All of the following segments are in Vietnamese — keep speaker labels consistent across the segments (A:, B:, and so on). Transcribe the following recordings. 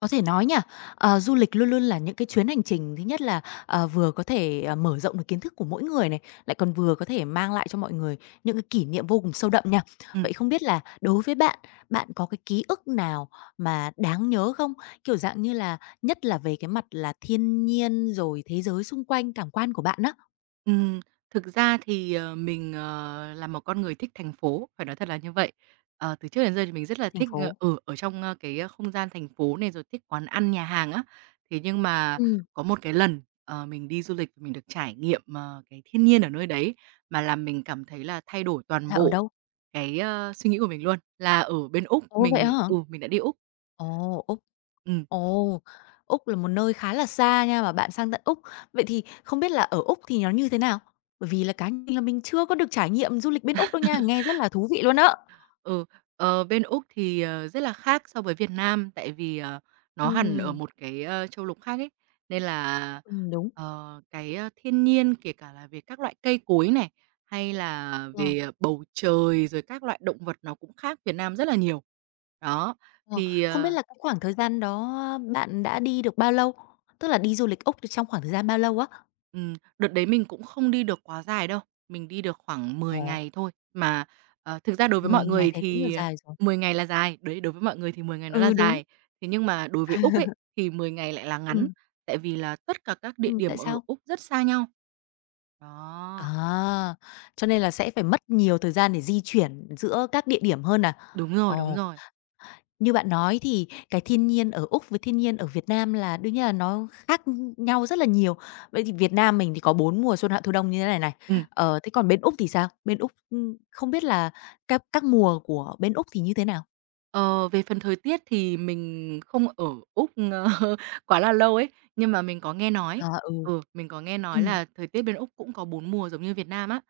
A: Có thể nói nha, du lịch luôn luôn là những cái chuyến hành trình thứ nhất là, vừa có thể, mở rộng được kiến thức của mỗi người này, lại còn vừa có thể mang lại cho mọi người những cái kỷ niệm vô cùng sâu đậm nha.
B: Ừm,
A: Vậy không biết là đối với bạn, bạn có cái ký ức nào mà đáng nhớ không? Kiểu dạng như là nhất là về cái mặt là thiên nhiên rồi thế giới xung quanh cảm quan của bạn á,
B: ừm, Thực ra thì, mình, là một con người thích thành phố, phải nói thật là như vậy. Từ trước đến giờ thì mình rất là
A: thành
B: thích,
A: phố.
B: ở trong, cái không gian thành phố này, rồi thích quán ăn, nhà hàng á. Thế nhưng mà
A: Ừm,
B: có một cái lần, mình đi du lịch, mình được trải nghiệm, cái thiên nhiên ở nơi đấy mà làm mình cảm thấy là thay đổi toàn
A: là ở
B: bộ
A: đâu?
B: cái, suy nghĩ của mình luôn, là ở bên Úc,
A: Ồ, vậy
B: mình
A: hả?
B: ừ, mình đã đi Úc.
A: Ồ, Úc.
B: Ừm.
A: Ồ, Úc là một nơi khá là xa nha, mà bạn sang tận Úc. Vậy thì không biết là ở Úc thì nó như thế nào? Bởi vì là cá nhân là mình chưa có được trải nghiệm du lịch bên Úc đâu nha, nghe rất là thú vị luôn á.
B: Ừ, Bên Úc thì, rất là khác so với Việt Nam, tại vì, nó hẳn ở
A: Ừm,
B: một cái, châu lục khác ấy, nên là,
A: đúng.
B: cái, thiên nhiên, kể cả là về các loại cây cối này, hay là
A: Ờ,
B: về bầu trời, rồi các loại động vật nó cũng khác Việt Nam rất là nhiều. Đó.
A: ờ.
B: Thì,
A: Không biết
B: ờ
A: là cái khoảng thời gian đó bạn đã đi được bao lâu? Tức là đi du lịch Úc thì trong khoảng thời gian bao lâu á?
B: Đợt đấy mình cũng không đi được quá dài đâu, mình đi được khoảng mười
A: Ồ,
B: ngày thôi. Mà, thực ra đối với
A: 10
B: mọi
A: ngày
B: người
A: thấy cũng là
B: thì,
A: dài rồi.
B: 10 ngày là dài, đấy, đối với mọi người thì 10 ngày nó là
A: Ừ, đúng.
B: dài. Thế nhưng mà đối với Úc ấy, thì 10 ngày lại là ngắn,
A: Ừm,
B: tại vì là tất cả các địa
A: tại
B: điểm ở
A: sao?
B: Úc rất xa nhau. Đó,
A: À, cho nên là sẽ phải mất nhiều thời gian để di chuyển giữa các địa điểm hơn à?
B: đúng rồi, đúng
A: Ồ.
B: rồi.
A: Như bạn nói thì cái thiên nhiên ở Úc với thiên nhiên ở Việt Nam là đương nhiên là nó khác nhau rất là nhiều. Vậy thì Việt Nam mình thì có 4 mùa xuân, hạ, thu, đông như thế này này.
B: Ừm.
A: Ờ, thế còn bên Úc thì sao? Bên Úc, không biết là các mùa của bên Úc thì như thế nào?
B: Ờ, Về phần thời tiết thì mình không ở Úc, quá là lâu ấy, nhưng mà mình có nghe nói
A: À, ừ,
B: ừ, mình có nghe nói
A: ừm,
B: là thời tiết bên Úc cũng có 4 mùa giống như Việt Nam á.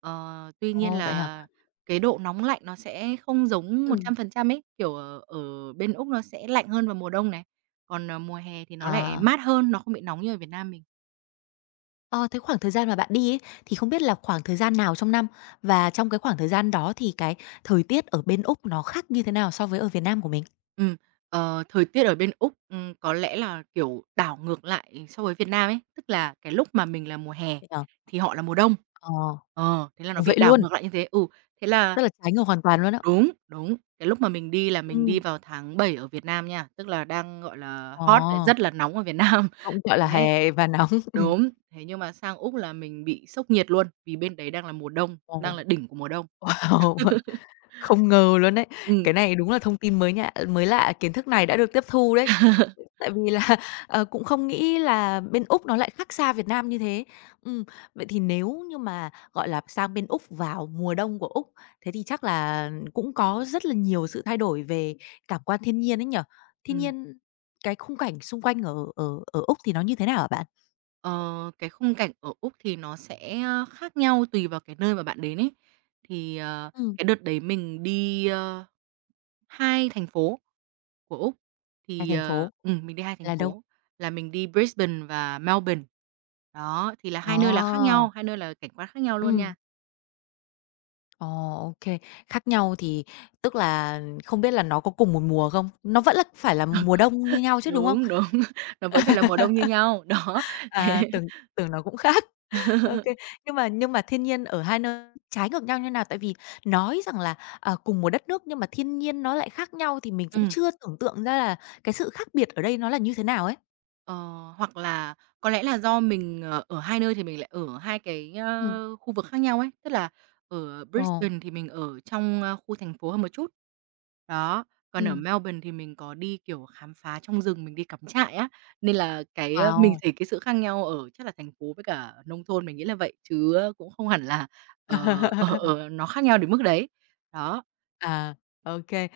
B: Tuy nhiên
A: ồ, vậy hả?
B: là cái độ nóng lạnh nó sẽ không giống
A: Ừm,
B: 100% ấy, kiểu, ở bên Úc nó sẽ lạnh hơn vào mùa đông này, còn, mùa hè thì nó lại
A: à,
B: mát hơn, nó không bị nóng như ở Việt Nam mình.
A: ờ, thế khoảng thời gian mà bạn đi ấy, thì không biết là khoảng thời gian nào trong năm? Và trong cái khoảng thời gian đó thì cái thời tiết ở bên Úc nó khác như thế nào so với ở Việt Nam của mình?
B: Ừm, Thời tiết ở bên Úc, có lẽ là, kiểu, đảo ngược lại so với Việt Nam ấy, tức là cái lúc mà mình là mùa hè
A: Vậy hả?
B: thì họ là mùa đông.
A: Ờ,
B: Thế là nó
A: ồ,
B: bị
A: vậy
B: đảo
A: luôn,
B: ngược lại như thế. Ừ, thế là
A: rất là trái ngược hoàn toàn luôn á.
B: đúng, đúng, cái lúc mà mình đi là mình
A: Ừm.
B: đi vào tháng 7 ở Việt Nam nha, tức là đang, gọi là,
A: Ờ,
B: hot lại rất là nóng ở Việt Nam.
A: cũng, gọi là,
B: Thế
A: hè và nóng.
B: đúng, thế nhưng mà sang Úc là mình bị sốc nhiệt luôn, vì bên đấy đang là mùa đông,
A: Ồ,
B: đang là đỉnh của mùa đông.
A: ồ, không ngờ luôn đấy.
B: Ừm.
A: Cái này đúng là thông tin mới lạ, kiến thức này đã được tiếp thu đấy.
B: Ừm.
A: Tại vì là, cũng không nghĩ là bên Úc nó lại khác xa Việt Nam như thế. Ừm, vậy thì nếu như mà, gọi là, sang bên Úc vào mùa đông của Úc, thế thì chắc là cũng có rất là nhiều sự thay đổi về cảm quan thiên nhiên ấy nhỉ? Thiên nhiên cái khung cảnh xung quanh ở ở ở Úc thì nó như thế nào hả bạn?
B: Ờ, cái khung cảnh ở Úc thì nó sẽ, khác nhau tùy vào cái nơi mà bạn đến ấy. Thì,
A: Ừm,
B: cái đợt đấy mình đi, 2 thành phố của Úc,
A: ngoài
B: thì,
A: thành phố
B: mình đi 2 thành
A: là đâu?
B: phố, là mình đi Brisbane và Melbourne. Đó, thì là hai nơi là khác
A: Ờ.
B: nhau, hai nơi là cảnh quan khác nhau luôn
A: Ừm.
B: nha.
A: Ồ, khác nhau thì tức là không biết là nó có cùng một mùa không? Nó vẫn là phải là mùa đông như nhau chứ, đúng không?
B: Đúng, đúng, nó vẫn phải là mùa đông như nhau, đó, thế
A: À, tưởng tưởng nó cũng khác. Ô Nhưng mà thiên nhiên ở hai nơi trái ngược nhau như nào? Tại vì nói rằng là, cùng một đất nước nhưng mà thiên nhiên nó lại khác nhau thì mình cũng
B: ừm.
A: chưa tưởng tượng ra là cái sự khác biệt ở đây nó là như thế nào ấy.
B: Ờ, Hoặc là có lẽ là do mình, ở hai nơi thì mình lại ở hai cái,
A: Ừm.
B: khu vực khác nhau ấy, tức là ở
A: Ồ.
B: Brisbane thì mình ở trong, khu thành phố hơn một chút. Đó, còn ở
A: Ừm.
B: Melbourne thì mình có đi, kiểu, khám phá trong rừng, mình đi cắm trại á, nên là cái, mình
A: Wow!
B: thấy cái sự khác nhau ở chắc là thành phố với cả nông thôn, mình nghĩ là vậy, chứ cũng không hẳn là, ờ, ở ở nó khác nhau đến mức đấy. Đó,
A: À, ô kê.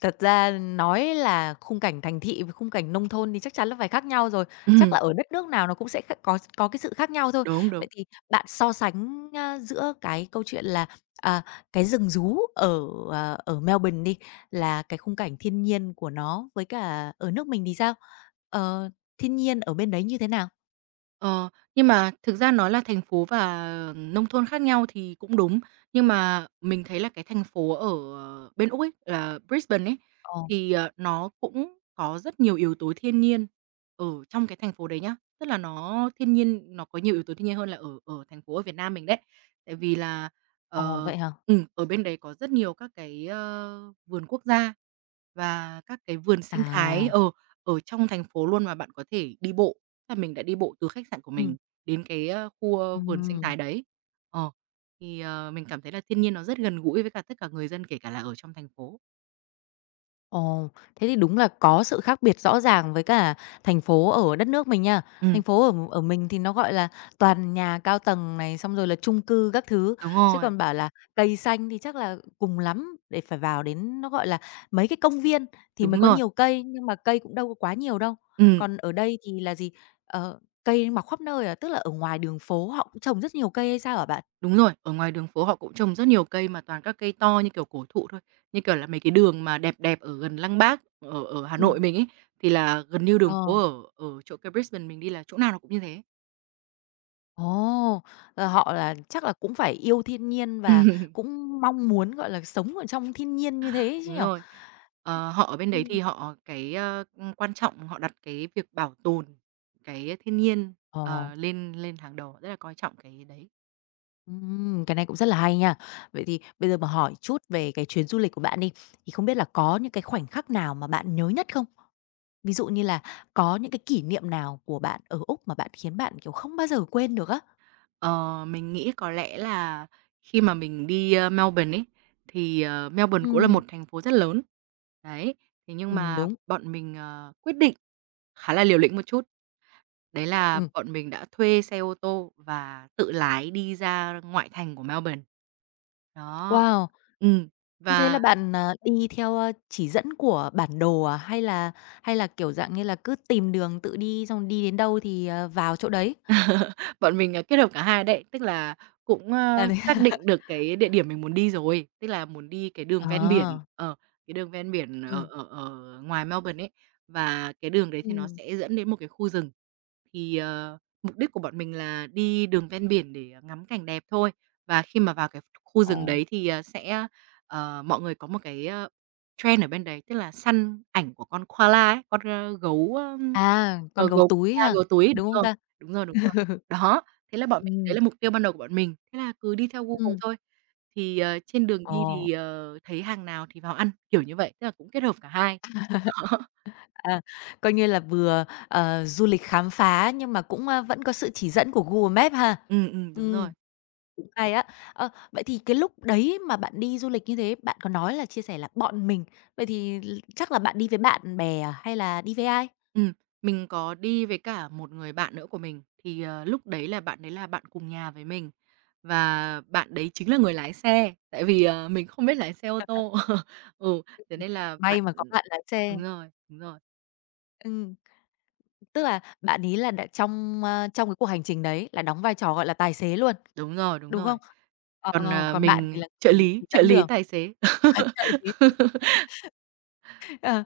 A: Thật ra nói là khung cảnh thành thị với khung cảnh nông thôn thì chắc chắn là phải khác nhau rồi, chắc là ở đất nước nào nó cũng sẽ kh có cái sự khác nhau thôi.
B: đúng, đúng.
A: Vậy thì bạn so sánh, giữa cái câu chuyện là, à, cái rừng rú ở Melbourne đi, là cái khung cảnh thiên nhiên của nó với cả ở nước mình thì sao? Ờ, thiên nhiên ở bên đấy như thế nào?
B: Ờ, nhưng mà thực ra nói là thành phố và nông thôn khác nhau thì cũng đúng, nhưng
A: Ừm.
B: mà mình thấy là cái thành phố ở bên Úc ấy, là Brisbane ấy,
A: Ồ,
B: thì, nó cũng có rất nhiều yếu tố thiên nhiên ở trong cái thành phố đấy nhá. Tức là nó thiên nhiên nó có nhiều yếu tố thiên nhiên hơn là ở ở thành phố ở Việt Nam mình đấy. Tại vì là,
A: ồ,
B: ờ
A: vậy hả?
B: ở bên đấy có rất nhiều các cái, vườn quốc gia và các cái vườn sinh thái,
A: À,
B: ở ở trong thành phố luôn mà bạn có thể đi bộ. Là mình đã đi bộ từ khách sạn của
A: ừm,
B: mình đến cái, khu, vườn sinh
A: ừm.
B: thái đấy. Ờ, thì, mình cảm thấy là thiên nhiên nó rất gần gũi với cả tất cả người dân, kể cả là ở trong thành phố.
A: Ồ, thế thì đúng là có sự khác biệt rõ ràng với cả thành phố ở đất nước mình nha. Thành
B: Ừm,
A: phố ở ở mình thì nó, gọi là, toàn nhà cao tầng này, xong rồi là chung cư các thứ,
B: đúng
A: chứ
B: rồi,
A: còn bảo là cây xanh thì chắc là cùng lắm để phải vào đến nó, gọi là, mấy cái công viên thì mới
B: đúng
A: có
B: rồi,
A: nhiều cây, nhưng mà cây cũng đâu có quá nhiều đâu.
B: ừm,
A: Còn ở đây thì là gì? Ờ, cây mọc khắp nơi à, tức là ở ngoài đường phố họ cũng trồng rất nhiều cây hay sao hả bạn?
B: đúng rồi. Ở ngoài đường phố họ cũng trồng rất nhiều cây mà toàn các cây to như kiểu cổ thụ thôi, như kiểu là mấy cái đường mà đẹp đẹp ở gần Lăng Bác, ở ở Hà
A: Ừ.
B: Nội mình ấy, thì là gần như đường phố
A: Ờ.
B: ở ở chỗ cái Brisbane mình đi là chỗ nào nó cũng như thế.
A: Ồ, là họ là chắc là cũng phải yêu thiên nhiên và cũng mong muốn, gọi là, sống ở trong thiên nhiên như thế chứ
B: Đúng
A: nhỉ?
B: rồi. Họ ở bên đấy
A: Ừm.
B: thì họ cái, quan trọng họ đặt cái việc bảo tồn cái thiên nhiên,
A: Ồ,
B: lên lên hàng đầu, rất là coi trọng cái đấy.
A: cái này cũng rất là hay nha. Vậy thì bây giờ mà hỏi chút về cái chuyến du lịch của bạn đi, thì không biết là có những cái khoảnh khắc nào mà bạn nhớ nhất không? Ví dụ như là có những cái kỷ niệm nào của bạn ở Úc mà bạn khiến bạn, kiểu, không bao giờ quên được á?
B: Ờ, mình nghĩ có lẽ là khi mà mình đi, Melbourne ấy, thì, Melbourne cũng là
A: Ừm,
B: một thành phố rất lớn. Đấy, thế nhưng mà
A: đúng,
B: bọn mình, quyết định khá là liều lĩnh một chút, đấy là
A: ừm.
B: bọn mình đã thuê xe ô tô và tự lái đi ra ngoại thành của Melbourne. Đó.
A: Wow!
B: Ừm,
A: Như thế là
B: và
A: bạn, đi theo, chỉ dẫn của bản đồ à? Hay là, kiểu, dạng như là, cứ tìm đường tự đi xong đi đến đâu thì, vào chỗ đấy?
B: Bọn mình, kết hợp cả hai đấy, tức là cũng,
A: À, đấy.
B: xác định được cái địa điểm mình muốn đi rồi, tức là muốn đi cái
A: Ờ,
B: đường ven biển, ở
A: ừm,
B: ở ở ngoài Melbourne ấy, và cái đường đấy thì nó
A: Ừm.
B: sẽ dẫn đến một cái khu rừng. Thì, mục đích của bọn mình là đi đường ven biển để, ngắm cảnh đẹp thôi, và khi mà vào cái khu
A: Ồ,
B: rừng đấy thì, sẽ, mọi người có một cái, trend ở bên đấy, tức là săn ảnh của con koala ấy, con, ơ, gấu, ơ,
A: à, con
B: ờ,
A: gấu
B: gấu
A: túi
B: koala,
A: ha,
B: gấu túi ấy, đúng
A: đúng không
B: rồi,
A: ta?
B: đúng rồi, đúng rồi. Đó, thế là bọn mình
A: Ừm,
B: đấy là mục tiêu ban đầu của bọn mình, thế là cứ đi theo Google
A: ừm,
B: thôi. Thì, trên đường đi
A: ồ.
B: thì, thấy hàng nào thì vào ăn, kiểu như vậy, tức là cũng kết hợp cả hai. Đó,
A: À, coi như là vừa, du lịch khám phá nhưng mà cũng, vẫn có sự chỉ dẫn của Google Maps ha?
B: đúng
A: Ừm,
B: rồi.
A: cũng hay á. Ờ, vậy thì cái lúc đấy mà bạn đi du lịch như thế, bạn có nói là chia sẻ là "bọn mình", vậy thì chắc là bạn đi với bạn bè à, hay là đi với ai?
B: Ừm, mình có đi với cả một người bạn nữa của mình, thì, lúc đấy là bạn cùng nhà với mình và bạn đấy chính là người lái xe, tại vì, mình không biết lái xe ô tô. Ừ, thế nên là
A: May mà có bạn lái xe.
B: đúng rồi, đúng rồi.
A: Ừm. Tức là bạn ấy là đã trong cái cuộc hành trình đấy là đóng vai trò, gọi là, tài xế luôn,
B: Đúng rồi, đúng
A: đúng
B: rồi.
A: không? Ờ,
B: Còn,
A: ờ, còn bạn thì
B: mình
A: là
B: trợ
A: người
B: lý,
A: chỉ
B: trợ
A: dẫn
B: lý
A: đường.
B: tài xế.
A: À, trợ lý Ờ,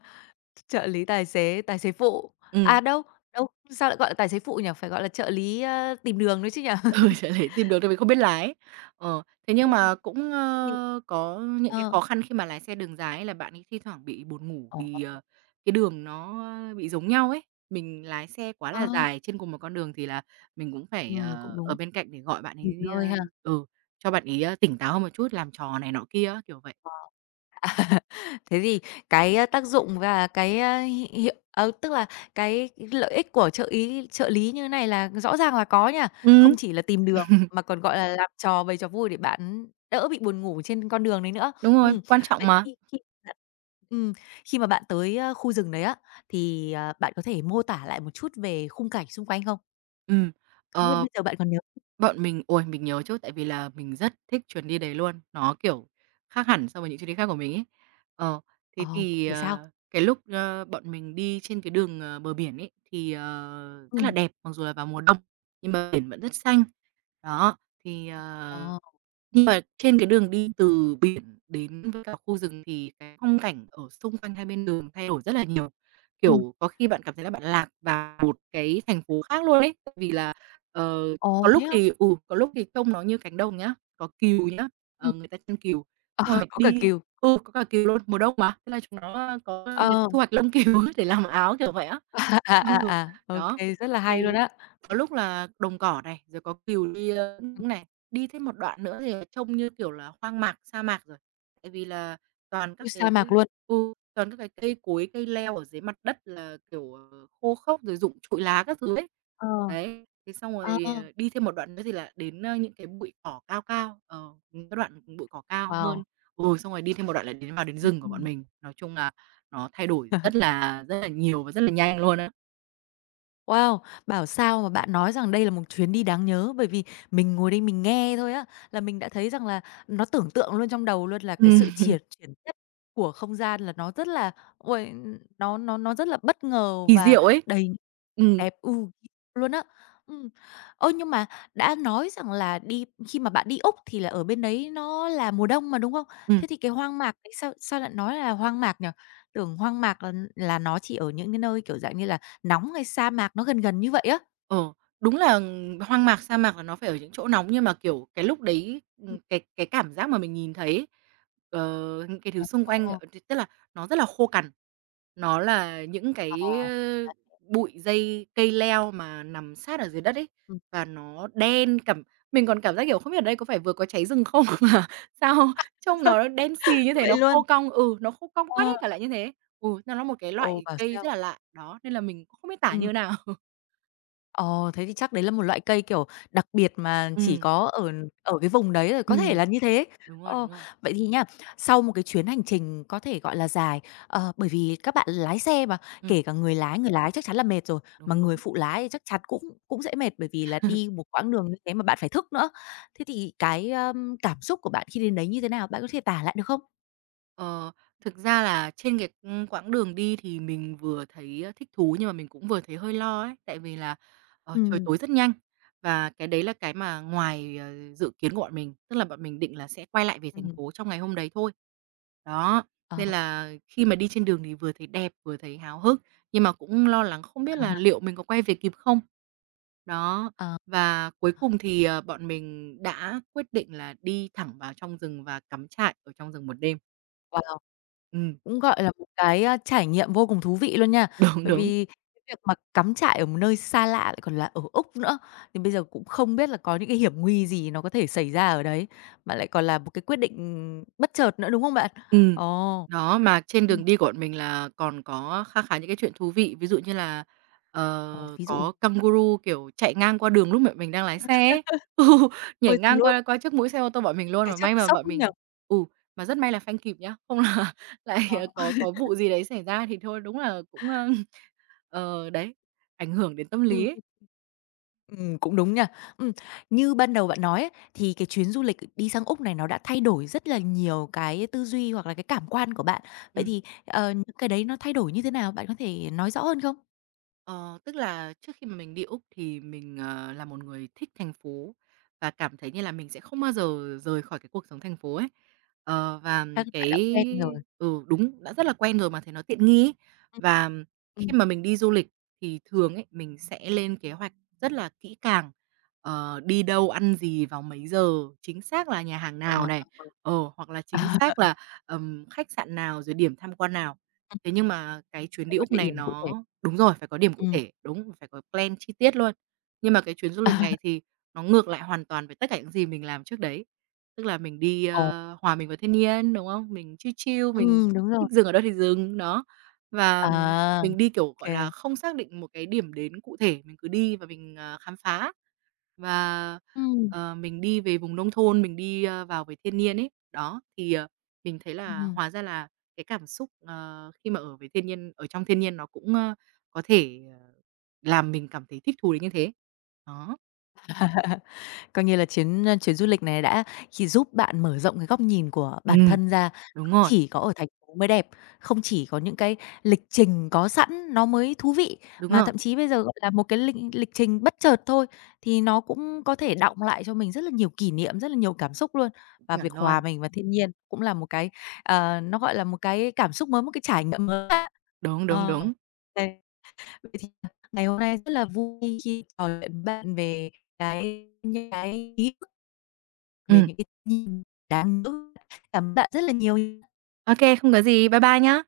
A: trợ lý tài xế phụ.
B: Ừm,
A: À, đâu, đâu, sao lại gọi là tài xế phụ nhỉ? Phải gọi là trợ lý, tìm đường nữa chứ nhỉ?
B: ừ, Trợ lý tìm được tại mình không biết lái. Ờ, Thế nhưng
A: Ừm.
B: mà cũng,
A: Thế thì
B: có những cái
A: ờ,
B: khó khăn khi mà lái xe đường dài ấy là bạn ấy thi thoảng bị buồn ngủ vì,
A: ồ,
B: cái đường nó bị giống nhau ấy. Mình lái xe quá là
A: a,
B: dài trên cùng một con đường thì là mình cũng phải,
A: cũng
B: ở
A: đúng,
B: bên cạnh để gọi bạn
A: nghỉ
B: ấy,
A: ngơi ha. Ờ.
B: ừ, cho bạn ấy, tỉnh táo hơn một chút, làm trò này nọ kia á, kiểu vậy.
A: Thế thì cái, tác dụng và cái, tức là cái lợi ích của trợ lý như thế này là rõ ràng là có nha,
B: Ừm,
A: không chỉ là tìm đường mà còn, gọi là, làm trò bày trò vui để bạn đỡ bị buồn ngủ trên con đường đấy nữa.
B: đúng rồi,
A: Ừm,
B: quan trọng
A: vậy
B: mà.
A: khi khi bạn ừm, khi mà bạn tới, khu rừng đấy á, thì, bạn có thể mô tả lại một chút về khung cảnh xung quanh không?
B: Ừm,
A: Không biết
B: ờ
A: bây giờ bạn còn nhớ
B: Bọn mình ôi, mình nhớ chứ, tại vì là mình rất thích chuyến đi đấy luôn, nó, kiểu, khác hẳn so với những chuyến đi khác của mình ấy. Ờ, Thế
A: ờ, cụ
B: thì,
A: thể sao?
B: cái lúc, bọn mình đi trên cái đường, bờ biển ấy, thì, rất là
A: Ừm,
B: đẹp, mặc dù là vào mùa đông, nhưng mà biển vẫn rất xanh. Đó, thì,
A: ờ,
B: nhưng mà trên cái đường đi từ biển đến với cả khu rừng thì cái phong cảnh ở xung quanh hai bên đường thay đổi rất là nhiều.
A: ừm,
B: Kiểu, có khi bạn cảm thấy là bạn lạc vào một cái thành phố khác luôn ấy, tại vì là, ờ có
A: ồ, thế
B: lúc
A: á?
B: thì ừ, có lúc thì trông nó như cánh đồng nhá, có cừu nhá,
A: Ừm,
B: người ta chăn cừu,
A: ờ,
B: xong rồi
A: có cả cừu.
B: có cả cừu luôn, mùa đông mà, thế là chúng nó có nhật
A: Ờ.
B: thu hoạch lông cừu để làm áo, kiểu vậy á.
A: À, à,
B: Ừ,
A: à, à, ô
B: đó,
A: kê, rất là hay luôn
B: thì
A: á.
B: có lúc là đồng cỏ này, rồi có cừu đi,
A: Ừm,
B: cũng này, đi thêm một đoạn nữa thì trông như kiểu là hoang mạc, sa mạc rồi, tại vì là toàn
A: chui
B: các
A: sa
B: cái
A: mạc luôn.
B: ừ. Toàn các cái cây cối, cây leo ở dưới mặt đất là, kiểu, khô khốc rồi rụng trụi lá các thứ ấy.
A: Ờ,
B: Đấy, thế xong
A: ờ,
B: rồi, đi thêm một đoạn nữa thì là đến, những cái bụi cỏ cao cao, những cái đoạn bụi cỏ cao hơn.
A: wow.
B: Ừ, xong rồi đi thêm một đoạn là đến vào đến rừng của bọn mình. Nói chung là nó thay đổi
A: Ừm.
B: rất là nhiều và rất là nhanh luôn á.
A: Wow! Bảo sao mà bạn nói rằng đây là một chuyến đi đáng nhớ, bởi vì mình ngồi đây mình nghe thôi á, là mình đã thấy rằng là nó tưởng tượng luôn trong đầu luôn là cái
B: Ừm,
A: sự chuyển tiếp của không gian là nó rất là ôi nó rất là bất ngờ
B: kỳ
A: và
B: diệu ấy.
A: đầy
B: Ừm,
A: đẹp luôn á. Ừm. Ơ, nhưng mà đã nói rằng là khi mà bạn đi Úc thì là ở bên đấy nó là mùa đông mà, đúng không?
B: ừm.
A: Thế thì cái hoang mạc đấy sao sao lại nói là hoang mạc nhỉ? Tưởng hoang mạc là nó chỉ ở những cái nơi, kiểu, dạng như là nóng hay sa mạc nó gần gần như vậy á.
B: Ờ, đúng là hoang mạc, sa mạc là nó phải ở những chỗ nóng, nhưng mà, kiểu, cái lúc đấy,
A: Ừm.
B: cái cảm giác mà mình nhìn thấy ấy, ờ, những cái thứ
A: Ờ,
B: xung quanh,
A: ờ,
B: thì tức là nó rất là khô cằn. Nó là những
A: ờ,
B: cái,
A: đấy,
B: bụi dây cây leo mà nằm sát ở dưới đất ấy,
A: ừm.
B: và nó đen cảm mình còn cảm giác, kiểu, không biết ở đây có phải vừa có cháy rừng không mà sao trông nó đen xì như thế,
A: Vậy
B: nó
A: luôn?
B: khô cong ừ, nó khô cong quắt
A: Ờ,
B: hết cả lại như thế. Ừ, nó là một cái
A: ồ,
B: loại
A: bảo
B: cây
A: sao?
B: rất là lạ, đó, nên là mình cũng không biết tả
A: Ừm.
B: như nào.
A: Ờ, thế thì chắc đấy là một loại cây, kiểu, đặc biệt mà chỉ
B: Ừm.
A: có ở ở cái vùng đấy rồi, có thể
B: Ừm,
A: là như thế.
B: đúng rồi,
A: Ờ,
B: đúng rồi.
A: vậy thì nhá sau một cái chuyến hành trình có thể gọi là dài, bởi vì các bạn lái xe mà,
B: Ừm,
A: kể cả người lái chắc chắn là mệt rồi, mà
B: đúng,
A: người
B: đúng.
A: phụ lái thì chắc chắn cũng cũng sẽ mệt bởi vì là đi một quãng đường như thế mà bạn phải thức nữa. Thế thì cái, cảm xúc của bạn khi đến đấy như thế nào? Bạn có thể tả lại được không?
B: Ờ, thực ra là trên cái, quãng đường đi thì mình vừa thấy, thích thú nhưng mà mình cũng vừa thấy hơi lo ấy, tại vì là, trời
A: Ừm,
B: tối rất nhanh và cái đấy là cái mà ngoài, dự kiến của bọn mình, tức là bọn mình định là sẽ quay lại về thành
A: ừm,
B: phố trong ngày hôm đấy thôi. Đó,
A: ờ,
B: nên là khi mà đi trên đường thì vừa thấy đẹp, vừa thấy háo hức, nhưng mà cũng lo lắng không biết
A: à
B: là
A: ha,
B: liệu mình có quay về kịp không? Đó,
A: ờ.
B: và cuối cùng thì, bọn mình đã quyết định là đi thẳng vào trong rừng và cắm trại ở trong rừng một đêm.
A: Wow!
B: Ừm,
A: Cũng, gọi là, một cái, trải nghiệm vô cùng thú vị luôn nha.
B: đúng,
A: Bởi
B: đúng.
A: vì cái việc mà cắm trại ở một nơi xa lạ lại còn là ở Úc nữa, thì bây giờ cũng không biết là có những cái hiểm nguy gì nó có thể xảy ra ở đấy, mà lại còn là một cái quyết định, bất chợt nữa, đúng không bạn?
B: Ừm.
A: Ồ.
B: Đó, mà trên
A: Ừm,
B: đường đi của bọn mình là còn có khá khá những cái chuyện thú vị, ví dụ như là,
A: ồ, ví dụ
B: có Kangaroo, kiểu, chạy ngang qua đường lúc mà mình đang lái xe ấy. Ừ, nhảy
A: ôi, thật
B: ngang
A: luôn,
B: qua qua trước mũi xe ô tô bọn mình luôn,
A: cái
B: mà
A: chắc
B: may
A: nó
B: mà
A: sốc
B: bọn
A: lắm nhỉ?
B: mình ừ, mà rất may là phanh kịp nhá, không là lại, ờ,
A: Ờ.
B: có vụ gì đấy xảy ra thì thôi đúng là cũng, ơ Ờ, đấy, ảnh hưởng đến tâm lý
A: Ừm.
B: ấy.
A: Cũng đúng nha. Ừm, như ban đầu bạn nói ấy, thì cái chuyến du lịch đi sang Úc này nó đã thay đổi rất là nhiều cái tư duy hoặc là cái cảm quan của bạn. Vậy
B: Ừm,
A: thì, những cái đấy nó thay đổi như thế nào? Bạn có thể nói rõ hơn không?
B: ờ, tức là trước khi mà mình đi Úc thì mình, là một người thích thành phố và cảm thấy như là mình sẽ không bao giờ rời khỏi cái cuộc sống thành phố ấy. Ờ, và
A: Chắc bạn
B: cái
A: đã quen rồi.
B: ừ, đúng, đã rất là quen rồi mà thấy nó tiện nghi ấy.
A: Ừm.
B: Và
A: Ừm,
B: khi mà mình đi du lịch thì thường ấy, mình sẽ lên kế hoạch rất là kỹ càng, đi đâu, ăn gì, vào mấy giờ, chính xác là nhà hàng
A: ờ,
B: nào này,
A: ờ, ừ.
B: hoặc là chính
A: À,
B: xác là, khách sạn nào, rồi điểm tham quan nào. Thế nhưng mà cái chuyến đi
A: rồi
B: Úc
A: địa
B: này
A: điểm cụ thể.
B: nó đúng rồi, phải có điểm cụ
A: Ừm.
B: thể, đúng, phải có plan chi tiết luôn. Nhưng mà cái chuyến du lịch này thì nó ngược lại hoàn toàn với tất cả những gì mình làm trước đấy. Tức là mình đi,
A: Ồ,
B: hòa mình vào thiên nhiên, đúng không? Mình chill chill, mình
A: đúng rồi.
B: thích dừng ở đâu thì dừng, đó. Và
A: À, ô
B: mình đi, kiểu, gọi
A: kê.
B: là, không xác định một cái điểm đến cụ thể, mình cứ đi và mình, khám phá. Và,
A: Ừm,
B: mình đi về vùng nông thôn, mình đi, vào với thiên nhiên ấy. Đó, thì, mình thấy là hóa ra là cái cảm xúc, khi mà ở với thiên nhiên ở trong thiên nhiên nó cũng, có thể, làm mình cảm thấy thích thú đến như thế. Đó.
A: coi như là chuyến du lịch này đã chỉ giúp bạn mở rộng cái góc nhìn của bản
B: Ừm,
A: thân ra,
B: đúng
A: không
B: rồi,
A: chỉ có ở thành phố mới đẹp, không chỉ có những cái lịch trình có sẵn nó mới thú vị,
B: đúng
A: mà
B: rồi,
A: thậm chí bây giờ, gọi là, một cái lịch lịch trình bất chợt thôi thì nó cũng có thể đọng lại cho mình rất là nhiều kỷ niệm, rất là nhiều cảm xúc luôn. Và việc
B: chuẩn
A: hòa
B: luôn.
A: mình vào thiên nhiên cũng là một cái, nó gọi là một cái cảm xúc mới, một cái trải nghiệm mới ha.
B: Đúng, đúng,
A: Ờ,
B: đúng.
A: Thế Vậy thì ngày hôm nay rất là vui khi trò chuyện với bạn về cái những cái ý thức
B: Ừ,
A: về những cái nhìn đáng nữ. Cảm ơn bạn rất là nhiều
B: ok không có gì. Bye bye nhá.